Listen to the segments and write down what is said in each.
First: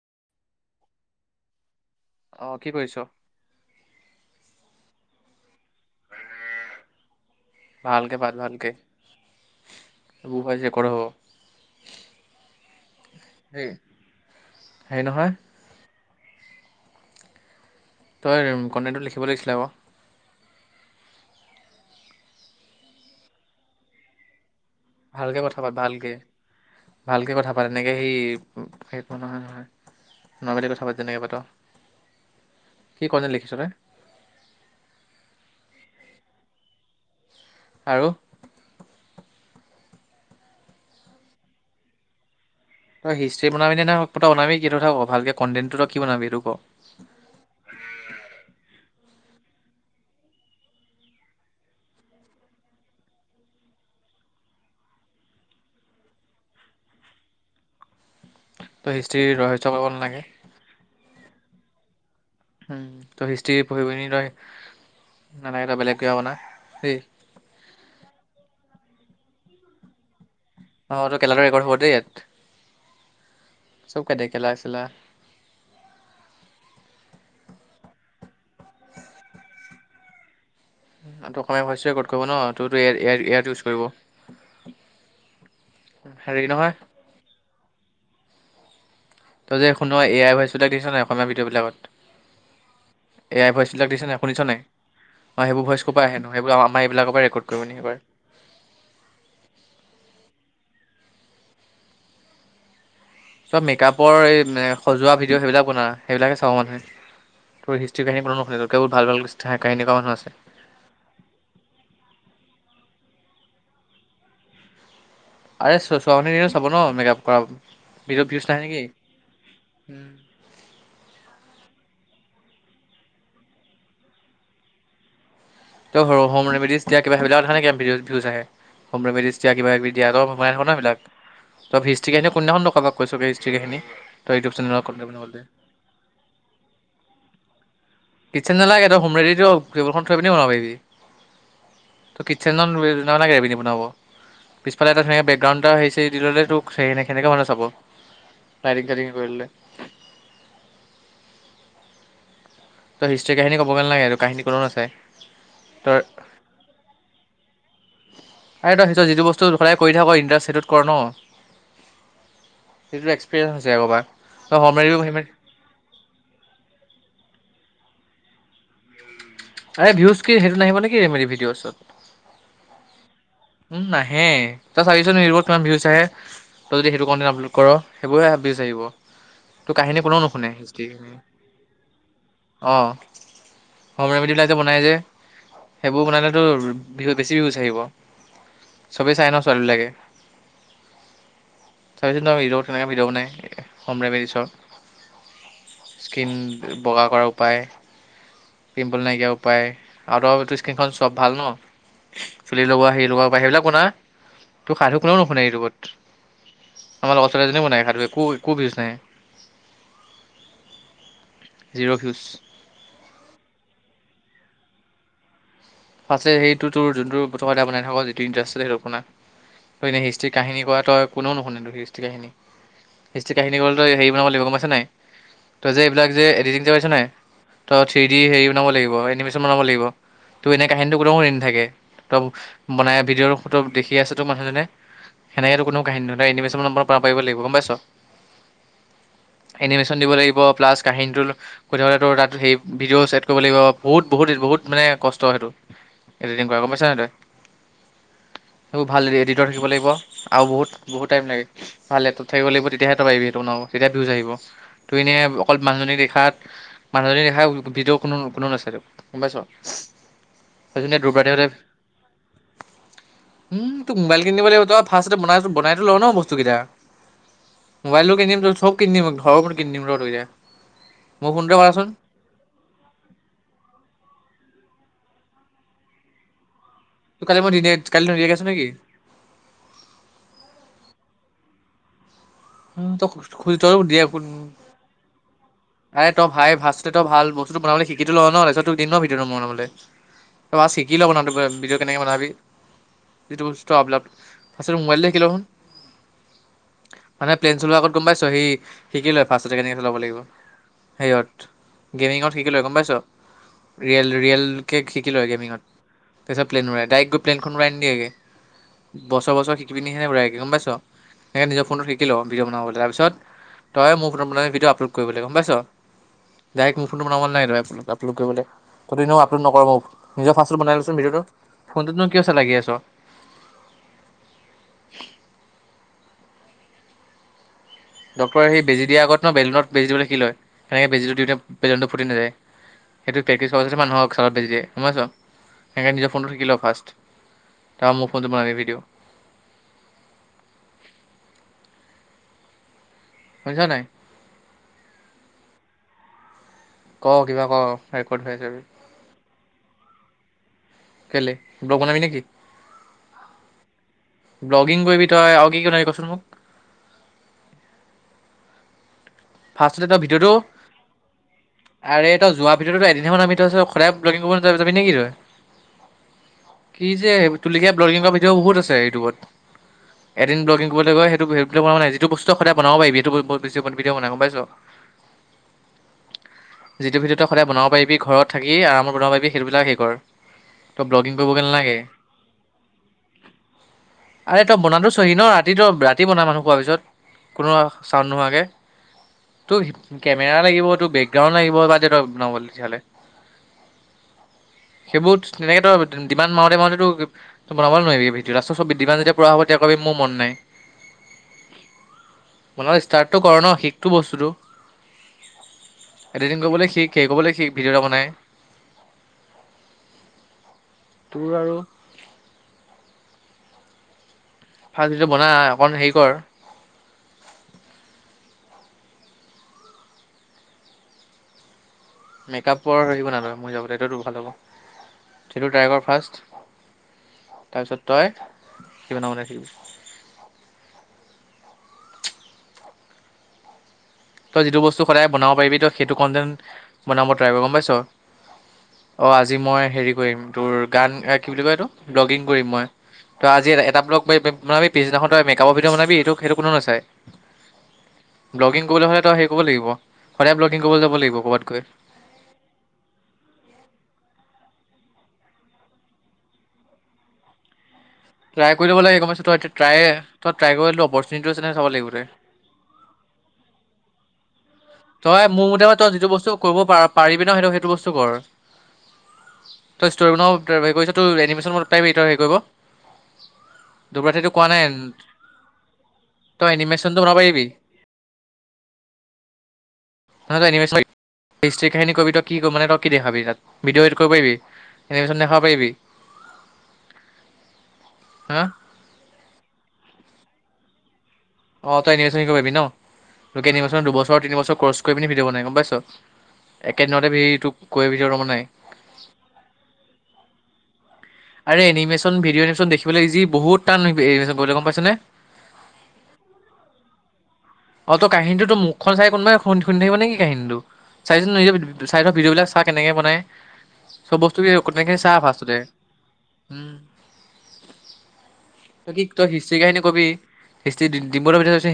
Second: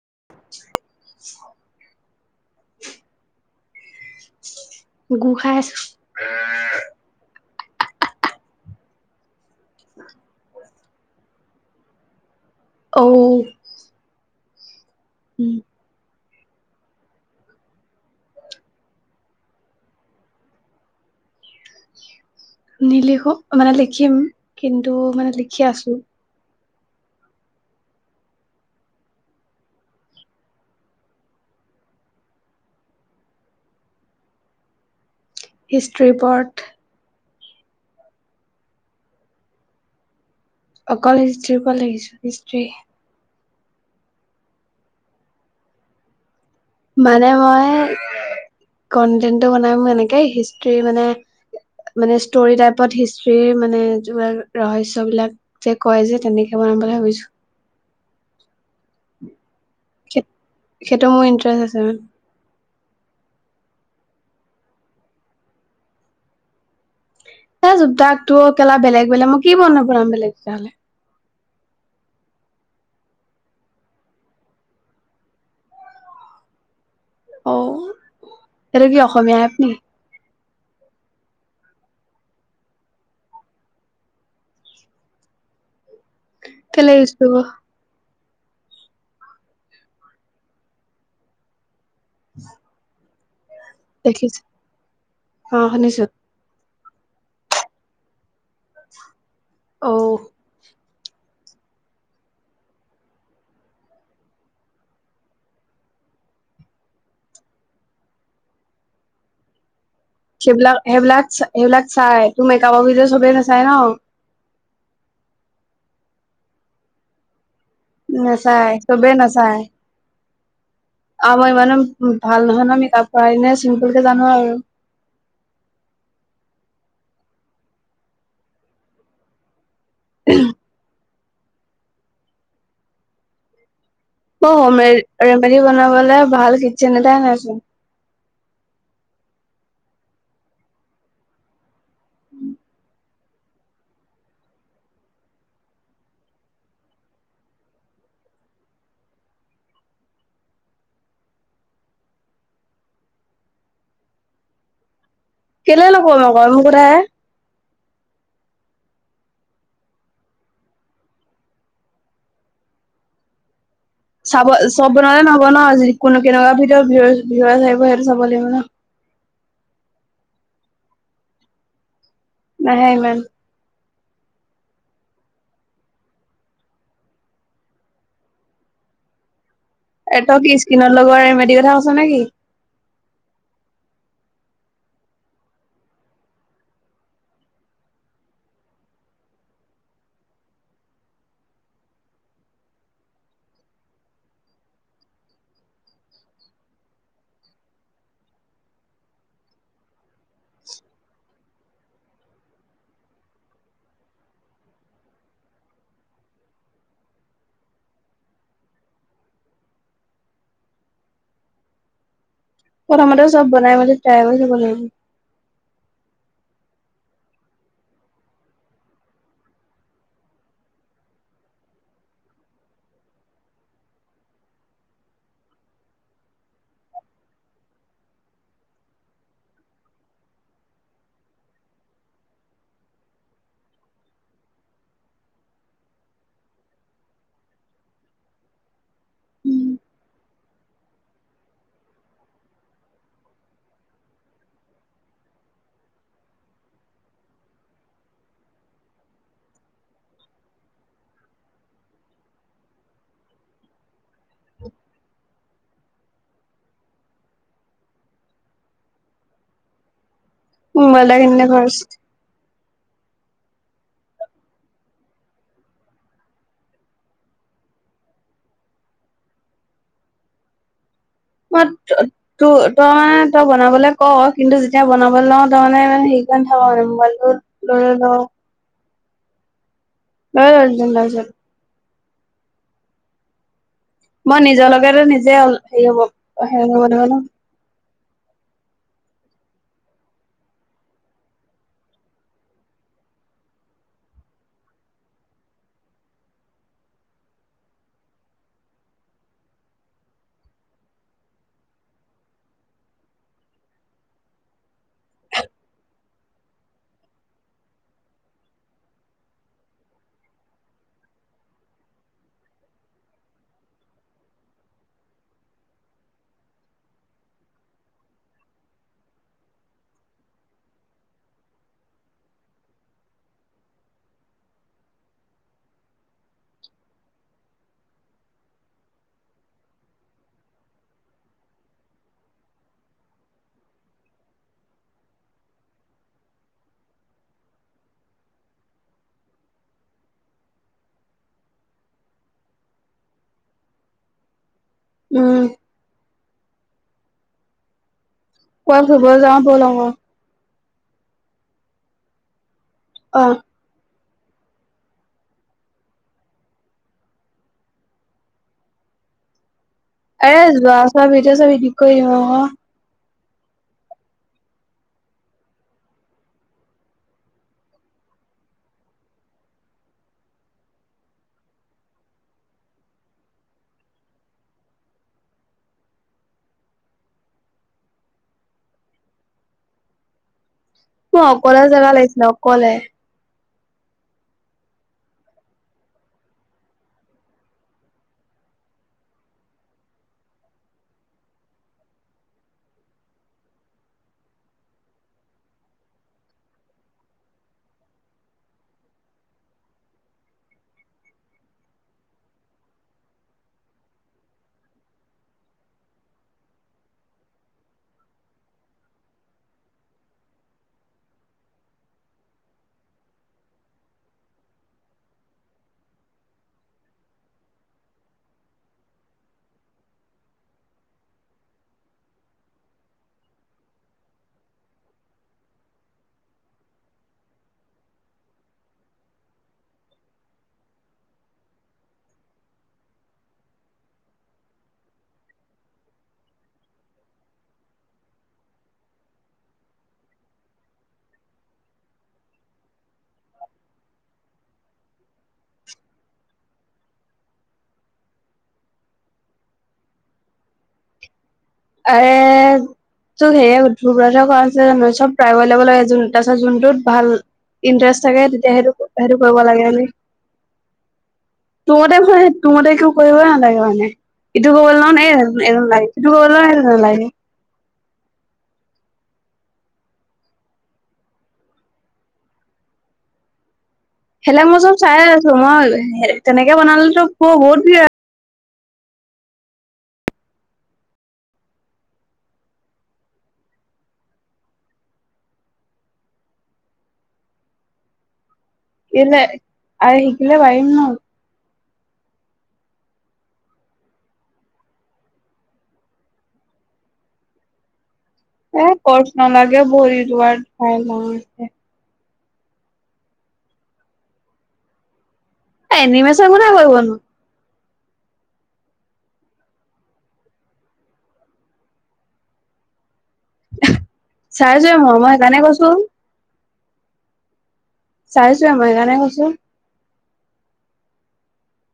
[unintelligible] আহ কি কৰিছ গোসাই আছো ভালকে ভাত ভালকে সব যে কৰে হব অ হেই হেৰি নহয় উম, তই কণ্টেক্টটো লিখিব লাগিছিলে আ বাৰ নিলিখো মানে লিখিম কিন্তু মানে ভালকে লিখি কথা পাত আছো ভালকে ভালকে কথা পা তেনেকে সেই সেই নহয় নহয় নৰ্মেলি কথা পাতি তেনেকৈ পাতো কি কনে লিখিছনে হিষ্ট্ৰি পৰ্থ। আৰু। অকল হিষ্ট্ৰীৰ পৰা লিখিছোঁ হিষ্ট্ৰি। তই হিষ্ট্ৰি বনাবি নে, না [unintelligible] বনাবি কি তই কথা ক ভালকে কণ্টেন্টো তই কি বনাবি সেইটো ক? মানে মই কন্টেন্টটো বনাম এনেকে হিষ্ট্ৰি মানে মানে ষ্টৰি টাইপত হিষ্ট্ৰিৰ মানে যে ৰহস্যবিলাক যে কয় যে তেনেকে বনাম। বনাম বুলি ভাবিছোঁ। তই হিষ্ট্ৰি ৰহস্য বনাব নালাগে। সেইটো মোৰ ইণ্টাৰেষ্ট আছে মানে। তই হিষ্ট্ৰি পঢ়িব পিনি তই, নালাগে তই বেলেগ কিবা বনা দেই। বোলে মই কি বনাম [unintelligible] পৰা বেলেগ তেতিয়াহ'লে। কেলেণ্ডাৰ ৰেকৰ্ড হ'ল দেই ইয়াত। চব কৈ দে [unintelligible] -চেলা। অহ, সেটো কি অসমীয়া এপ নি। তাতটো অসমীয়া ভইচ ৰেকৰ্ড কৰিব ন' তোৰটো এয়াত-এয়াত ইউজ কৰিব। [unintelligible] নহয় কেলে ইউজ কৰিব? তই যে শুন, এ আই ভইছবিলাক দিছা নাই অসমীয়া ভিডিঅ'বিলাকত। [unintelligible] এ আই ভইচবিলাক দিছে নে শুনিছ দেখিছো নাই, মই অ সেইবোৰ ভইচ ক'ৰ শুনিছো পৰা আহেনো সেইবোৰ আ আমাৰ এইবিলাকৰ পৰা ৰেকৰ্ড কৰি নি কৰে। [unintelligible] অহ। চব মেকআপৰ এই সজোৱা ভিডিঅ' সেইবিলাক বনা সেইবিলাকে চাব মানুহে। তোৰ হিষ্ট্ৰি কাহিনী নুশুনে তোতকে বহুত ভাল-ভাল কাহিনী কোৱা মানুহ আছে সেইবিলাক, সেইবিলাক, সেইবিলাক চাই তোৰ মেকাপৰ ভিডিঅ' চবেই নাচায় ন। আৰে চ-চ-ছোৱালীয়ে চাব ন' মেকআপ কৰা। ভিডিঅ'ত ভিউজ নাহে নাচায়, নেকি চবেই নাচায়। আৰু মই ইমানো ভাল নহয় ন' মেকআপ কৰা, এনেই চিম্পুল কে জানোঁ আৰু। ত' হোম ৰেমেডিজ দিয়াি কিবা সেইবিলাকক দেখা নাই কিমান ভউজ আহে হোম ৰেমেডিজ দিয়া কিবা-কিবি। দিয়া তই বনাই থাক ন' সেইবিলাক তই হিষ্ট্ৰি কাহিনি কোনদিনাখন কবাক কৈছ হিষ্ট্ৰি কাহিনি। মোৰ হোম ৰে-ৰেমেডী বনাবলে ভাল কিটচন এটাই নাইচোন। কিটচেন নালাগে তই হোমৰেডিটো টেবুলখন থৈ পিনি বন পাৰিবি, ত' কিটচেনত নালাগে এইপিনে বনাব। পিছফাল এটা সেনেকে বেকগ্ৰাউণ্ড এটা হেৰি-চেৰি দি ল'লে তোক সে-সেনেকে মানুহে চাব। লাইটিং-চাইটিং কৰি ল'লে। তই হিষ্ট্ৰি কাহিনী ক'বগে নালাগে আৰু কাহিনী কোনো নাচাই। কেলে নকৰিম আকৌ মোৰ কথা হে। আৰে তই সেইটো যিটো বস্তু সদায় কৰি থাক ইণ্টাৰেষ্ট সেইটোত কৰ ন'। সেইটো এক্সপিৰিয়েঞ্চ আগৰ পৰা। চাব তই হোম চব ৰেমেডি বনালে নহব ন' কোনো কেনেকুৱা ভিতৰত ভিডিঅ'ত ভিউজ-ছিউজ আহিব সেই যাব লাগিব ন'। এই ভিউজ কি সেইটো নাহিব নেকি ৰেমেডী ভিডিঅ'চত। নাহে ইমান। উম, নাহে তই চাবি চোন ইউটিউব কিমান ভিউজ আহে। তই যদি সেইটো কণ্টেণ্ট আপলোড কৰ সেইবোৰে ভিউজ আহিব। তোৰ কাহিনী কোনেও এ তই নুশুনে কি হিষ্ট্ৰী স্কিনত কাহিনী। লগোৱা ৰেমেডিৰ কথা কৈছ নেকি? অ' হোম ৰেমেডিবিলাক যে বনাই যে, সেইবোৰ বনালে তোৰ ভিউছ বেছি ভিউজ আহিব। চবেই চাই ন' ছোৱালীবিলাকে। চাবিছোন তই ইউটোপত কেনেকে ভিডিঅ' বনাই, হোম ৰেমেডিছৰ। স্কিন বগা কৰাৰ উপায়। পিম্পল নাইকিয়া উপায় আৰু ত তোৰ স্কিনখন চ'ব ভাল ন? চুলি লগোৱা সেই লগোৱা বা সেইবিলাক শুনা তোক সাধু কোনেও নুশুনে ইটোবত। আমাৰ লগৰ ছোৱালী এজনীয়ে বনাই আকো একো বিজ নাই। Zero huge. কমতেও চ'ব বনাই মাই ট্ৰী কৰিব লাগিব। ফ সেইটো তোৰ যোনটো প্ৰথমতে বনাই থাক যিটো ইণ্টাৰেষ্ট সেইটো শুনা। নে হিষ্ট্ৰ কাহিনী কৰাটোই কোনেও নুশুনো হিষ্ট্ৰি কাহিনী। হিষ্ট্ৰ কাহিনী তই হেৰি বনাব লাগিব গমাইছছে নাই তই যে এইবিলাক যে এডিটিং পাইছ নাই তই থ্ৰী ডি হেৰি বনাব লাগিব এনিমেচন বনাব লাগিব। তো এনে কাহিনীটো কোটও ৰি নথাকে ত' বনাই ভিডিঅ' ত দেখি আছতো মানুহজনে সেনেকো কোনো কাহিনী নলে এনিমেশ্যন নম্ব পৰা পাৰিব লাগিব গম পাইছ। এনিমেশ্যন দিব লিব প্লাছ কাহিনীটো সধাবলেতো তাত সেই ভিডিঅ' চছেট কৰিব লাগিব বহুত বহুত বহুত মানে কষ্ট সেইটো এডিটিং কৰা গ'ম পাইছান তই। সেইবোৰ ভাল এডিটৰ থাকিব লাগিব আৰু বহুত বুতটাইম লাগে ভাল এডিটৰ থাকিব লাগিব তেয়াহেটা পাবিবি সেইটো ন তেতিয়া বিহউজ আহিব ত এনে অকল মানুহজন দেখাত মানুহজন দেখা ভৰ কোনো কোনো না গ'ম পাইছ। উম, সেইজনীয়ে মাল দূৰ বাদেহঁতে কিনে ফাৰষ্ট। উম, টোক মোবাইল কিনিব লাগিব তই ফাৰ্ষট ব বনাইতো ল ন বস্তু কেইটা। মোবাইলোব কিনি দিম ঘৰো কিনি দিম ৰহ এতিয়া। মোৰ ফোনটোৱে মই কৰাচোন ত তই মানে তই বনাবলে ক কিন্তু এতিয়া বনাব লওঁ তাৰ মানে হেৰিকাৰণে থাক মানে তোক মোবাইলটো কালি মই দিনে ল কালি লওঁ। নিদিয়াকে আছো নেকি নাই ৰাজন লছে। উম, খুজ মই নিজৰ লগে নিজে হেৰি হব আৰে তই ভাই হেৰি ভাজ হব তই লাগিব ন বস্তুটো বনাবে শিক। শিকিটো লওঁ ন তাৰিতোৰ দি ন ভিডিঅ'টো ম বনাব তই শিকি ল' বনা ত ভিডিঅ' কেনেকৈ বনাবি। যিটো প লপ ফাৰ মোবাইল দেখিলখোন। মানে প্লেইন চলোৱাৰ আগত গম পাইছ সি শিকি লয় ফাৰ্ষটতে কেনেকে চলাব লাগিব। সেৰিয়ত গেমিঙত শিক লে গ'ম পাইছ। ৰিয়েল ৰিয়েল কে শিকি লয় গেমিঙত। তেচ প্লেন উৰাই ডাইক্ গৈ প্লেনখন ৰাই দি গে। বছৰ বছৰ শিকি পিনি সেনে বুঢ়ে গম পাইছ। সে নিজৰ ফোনত শিকি ভিডিঅ বনাব তাৰ পিছত তই মোৰ ফোন বন ভিঅ আপলোড কৰিবলৈ গম পাইছ। ডাইৰেক্ট মোৰ ফোনটো বন নাই আপল কৰিব। দি আপলোড নকৰ মোক নিজৰ ফাড বনাই লোন ভিডিঅটো ফোনটোতনো কি আছে লাগি আছ। [unintelligible] ডক্টৰ সেই বেজি দিয়া আগত ন বেলুনত বেজি দিবল শিক লয় সেনেকে বেজীটো দিওঁ বেলনটো ফুি নাযায়। সেইটো প্ৰেক্তিছ কৰাৰ পছতে মানুহক চালত বাজি দিয়েমাইছ সেনেকণ নিজ ফোনটো থাকি লওঁ ফাৰ্ষট। তাৰ মোৰ ফোনটো বনাইালে ভিডিঅ'। শুনিছ নাই। উম। ক কিবা ক। ৰেকৰ্ড হৈ আছে ক খবৰ যওঁ বল আকো। কেলে ব্ল বনাবি নেকি? অ'। ব্লগিং কৰিবি তই আৰু কি কি বনাবি কচোন মোক। ফাৰ্ষ্টতে তই ভিতিৰতটো আৰে যোৱা চোৱা ভিডিঅ' চিডিঅ এডিট কৰি আৰে দিম তই আকৌ যোৱা ভিতৰততো এদিন হে বনাবি। সদায় ব্লগিং কৰিব ন যাবি নেকি তই। কি যে তুলিকীয়া ব্লগিং কৰা ভিডিঅ' বহুত আছে ইউটিউবত। এদিন দুদিন কৰিবলৈ গৈ সেইটো সেইবিল বনোৱা নাই, যিটো বস্তু সদায় বনাব পাৰি সেইটো বেছ কিয় বনাই গম পাইছ? যিটো ভিতিৰতে সদায় বনাব পাৰিবি ঘৰত থাকি আৰামত বনাব পাৰিবি সেইটোবিলাক হেৰি কৰ। তই ব্লগিং মআই কৰিবগৈ অকলে নালাগে। জেগা লাগিছিলে অকলে। আৰে তই বনাতো চহি ন' ৰাতি তই ৰাতি বনা মানুহ শুৱাৰ পিছত। কোনো চাওন নোহোৱাকে। তোৰ কেমেৰা লাগিব তোৰ বেকগ্ৰাউণ্ড লাগিব, বাদ দে ন' তেতিয়াহ'লে। [inaudible] সেইবোৰ তেনেকে তই ডিমান মাওঁতে মাওঁতে তো তই বনাব নোৱাৰিবি, ৰাস্তা ডিমান যেতিয়া পোৱা হ'ব তেতিয়া কবি মোৰ মন নাই। বনোৱা ষ্টাৰ্টটো কৰ ন'। শিকটো বস্তুটো। এডিটিং কৰিবলৈ শিক, হেৰি কৰিবলৈ শিক ভিডিঅ' এটা বনাই। তোৰ আৰু ফাষ্ট হেটো বনা, অকন হেৰি কৰ। মেকাপৰ হেৰি বনা তই, মই যাব এইটোতো ভাল হ'ব, সেইটো ট্ৰাই কৰ ফাৰ্ষ্ট। তাৰপিছত তই কি বনাব ৰাখিবি। তই যিটো বস্তু সদায় বনাব পাৰিবি তই সেইটো কণ্টেণ্ট বনাব ট্ৰাই কৰ গম পাইছ? অ' আজি মই হেৰি কৰিম তোৰ গান কি বুলি কয় এইটো ভ্লগিং কৰিম মই। ত' আজি এটা ব্লক পা বনাবি, পিছদিনাখন তই মেকাপৰ ভিডিঅ বনাবি এই সেইটো কোনো নাচাই। ব্লগিং কৰিব হ'লে হেৰি কৰিব লাগিব সদায় ব্লগিং কৰিবলৈ যাব লাগিব ক'বাত। আ, তোৰ সেয়ে উঠিলোঁ গৈ। চব প্ৰাইভেল লাগে তাৰপিছত যোনটোত ভাল ইণ্টাৰেষ্ট থাকে ট্ৰাই তেতিয়া কৰি সেইটো ল'ব লাগে গম সেইটো পাইছ তই কৰিব লাগে। ট্ৰাই তই ট্ৰাই কৰিলো অপৰচুনিটি আছে নে চাব তোৰ লাগিব মতে তই এ, তো মতে একো কৰিবই নালাগে মানে, ইটো গ'ল তই মোৰ মতে ন' লাগ তই যিটো এটো বস্তু কৰিব পা-পাৰিবি ন' সেইটো সেইটো বস্তু কৰ। তই ষ্টৰি বনাব হেৰি কৰিছ, তোৰ এনিমেশ্যন প্ৰাইভ হটৰ হেৰি কৰিব? দুবৰাতে এইটো হেলে কোৱা মই চব নাই চাই আছোঁ। মই তই তেনেকে এনিমেশ্যনটো বনালেতো বনাব প বহুত ভিৰ হ হয় এনিমেছন লাইফ হিষ্ট্ৰি কাহিনী কবি তই কি মানে তই কি দেখাবি তাত, ভিডিঅ' এডিট কৰিব পাৰিবি, এনিমেশ্যন দেখাব পাৰিবি? হা? এনে আই শিকিলে পাৰিম ন'? অ' তই এনিমেছন কৰিব পাৰিবি ন'? তোকে নিবছৰ, দুবছৰ, তিন বছৰ কৰ্চ কৰি পি ভিডিঅ' বনাই গম পাইছ? একেদিনতে তোক কৈ এ, কৰ্চ নালাগে, ভৰি দুৱাৰ ভ লছে। আৰে এনিমেশ্যন ভিডিঅ' এনিছন দেখিবলৈ ইজি বহুত টান গম পাইছনে? এনিমেচন কোনে কৰিবনো। অ' ত' কাহিনীটো তোৰ মুখখন চাই কোনোবাই খুন্দ শুনি থাকিব নেকি কাহিনীটো। চাই চাচোন ভিডিঅ'বিলাক চাহ কেনেকে বনাই। চব বস্তু কি চাইছোৱে মই অকনখিনি চা মই সেইকাৰণে ফাৰ্ষ্টতে। কৈছো। উম। চাইছোৱে মই তই সেইকাৰণে কি কৈছো তই হিষ্ট্ৰী কাহিনী কবি? হষ্ট ডম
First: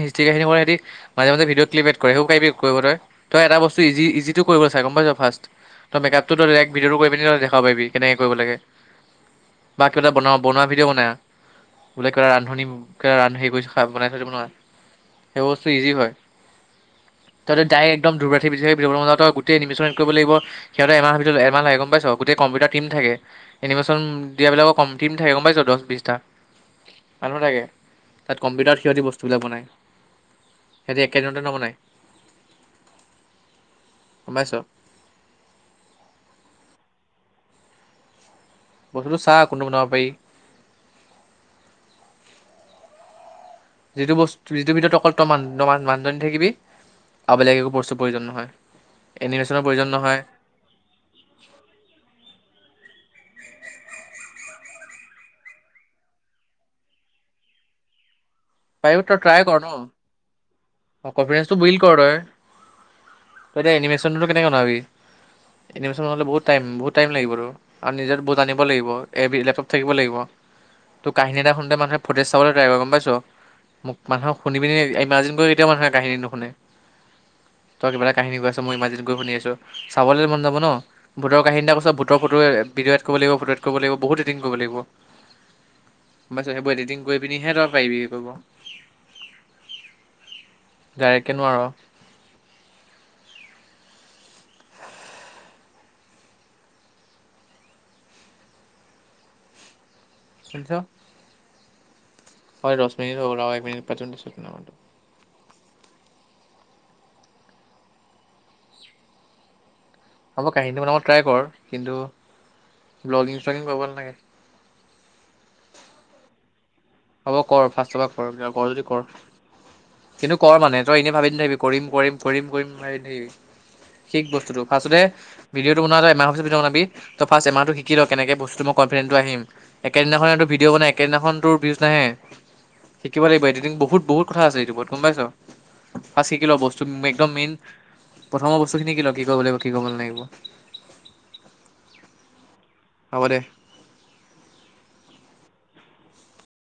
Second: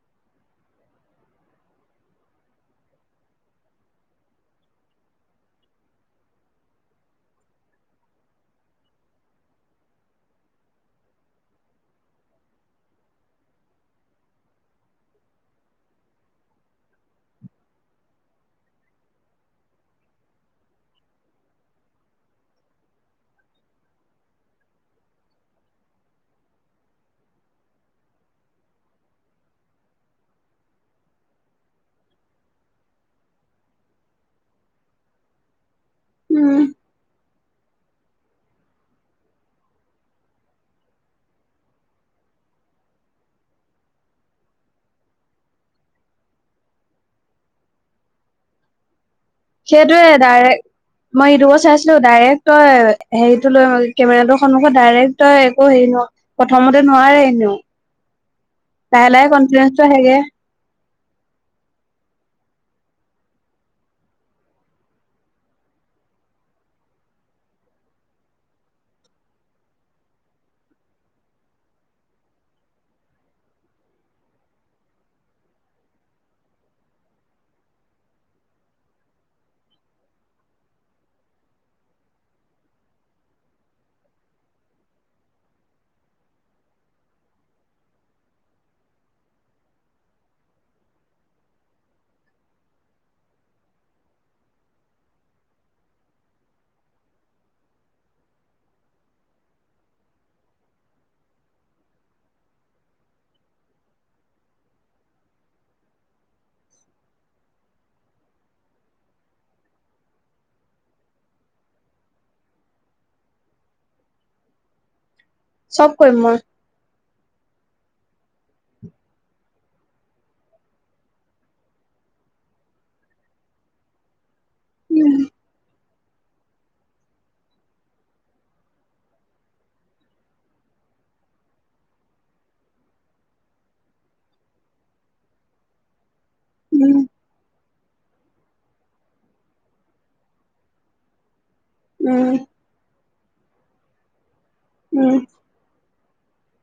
হিষ্ট্ৰী কাহিনী কৰে স মাজে মাজে ভিডিঅ' ক্লিপ এড কৰে সেইবোৰ কৰিব তই? তই এটা বস্তু ই-ইজিটো কৰিব চা গম পাইছ ফাৰ্ষ্ট। তই মেকাপটো ভিডিঅ'টো কৰি পিনি দেখাব পাৰিবি কেনেকে কৰিব লাগে। বা কিবা এটা বন-বনোৱা ভিডিঅ' বনা। বোলে কা ৰান্ধনী ক ৰান্ধ কৰি বনাই থিব নোৱাৰা সেই ব ইজি হয়। তইতো ডাই একদম ডুবৰাঠি বেছি ভিডিঅ' জান লাগিব সিহঁতে এমামাহ লে গম পাইছ, গোটেই কম্পিউটাৰ টিম থাকে। এনিমেশ্যন দিয়াবিলাকৰ কম টিম থাকে গম পাইছ দহ বিশটা। মানুহ থাকে, তাত কম্পিউটাৰত সিহঁতি বস্তুবিলাক বনায়। সিহঁতি একেদিনতে নবনাই। গম পাইছ? উম বস্তুটো চাহ কোনটোো বনাব পাৰি যিটো বস্তু যিটো ভিতৰত অকল তই মানুহী থাকিবি আবেলগে একো প্ৰস্তুৰ প্ৰয়োজন নহয় এনিমেশ্যনৰ প্ৰয়োজন সেইটোৱে নহয় ডাইৰে্ মই এইটোবো চাইছিলো ডাইৰেক্ট তই হেৰিতটো লৈ কেমেৰা ৌ ডাইৰেক্ট তই একো হেৰি ন প্ৰথমতে নোৱাৰে এনেও পাহল কনফিডেঞ্চটো হেগ অ কনফিডেঞ্চটো বিল্ড কৰ তই তই এতিয়া এনিমেশ্যনো কেনেকৈ বাবি এনিমেশ্যনন'লে বহুত টাইম বহুত টাইম লাগিব আৰু আৰু নিজৰ বহুট আনিব লাগিব এ লেপটপ থাকিব লাগিব তো কাহিনী এটাুনতে মানহে ফটজ চাব তিবাৰ গম পাইছো মোক মানুহক শুনি পিনি ইমাজিনকৈ কেতিয়াও মানুহে কাহিনী নুশুনে তই কিবা এটাাহিনী গৈ আছ মই ইমাজিন গৈ শুনি আছো চাবলৈ মন যাব ন ভতৰ কাহিনীটা কৈছ ব ভূতৰ ফটোে ভিডিঅ' এড কৰিব লাগিব ফটো এড কৰিব লাগিব বহুতডিং কৰিব লাগিব মছ সেইবোৰডিটিং কৰি পিনিহে তই পাৰিবি কৰিব গা়ককৈ নোৱাৰ শনিছ হয় দহ মিনিট এক মিনিট পাঁচ মিন ন ম আ মই কাহিনীটো মানত ট্ৰাই কৰ কিন্তু ব্লগিং চ্লগিং কৰিব লাগে চব কৰিম মই হ'ব কৰ ফাচ চফা কৰ কৰ যদি কৰ কিন্তু কৰ মানুহে তই এনেই ভাবি নথাকিবি কৰিম কৰিম কৰিম কৰিম ভাবি ন থাকিবি শিক বস্তুতটো ফাৰতে ভিঅ'টো ব এমাহ বনাবি ত ফ্ষ এমাহটো শিকি কেনেকে বস্তুটো ম ভি নাই শিকিব লাগিব এডিটিং বহুত বহুত কথা আছে ইটিউবত গম পাইছ ফাঁচ শিকি লোৱা বস্তু উম একদম মেইন প্ৰথমৰ বস্তুখিনি কি ল কি কৰিব লাগিব কি কৰিব ন লাগিব উম হ দে উম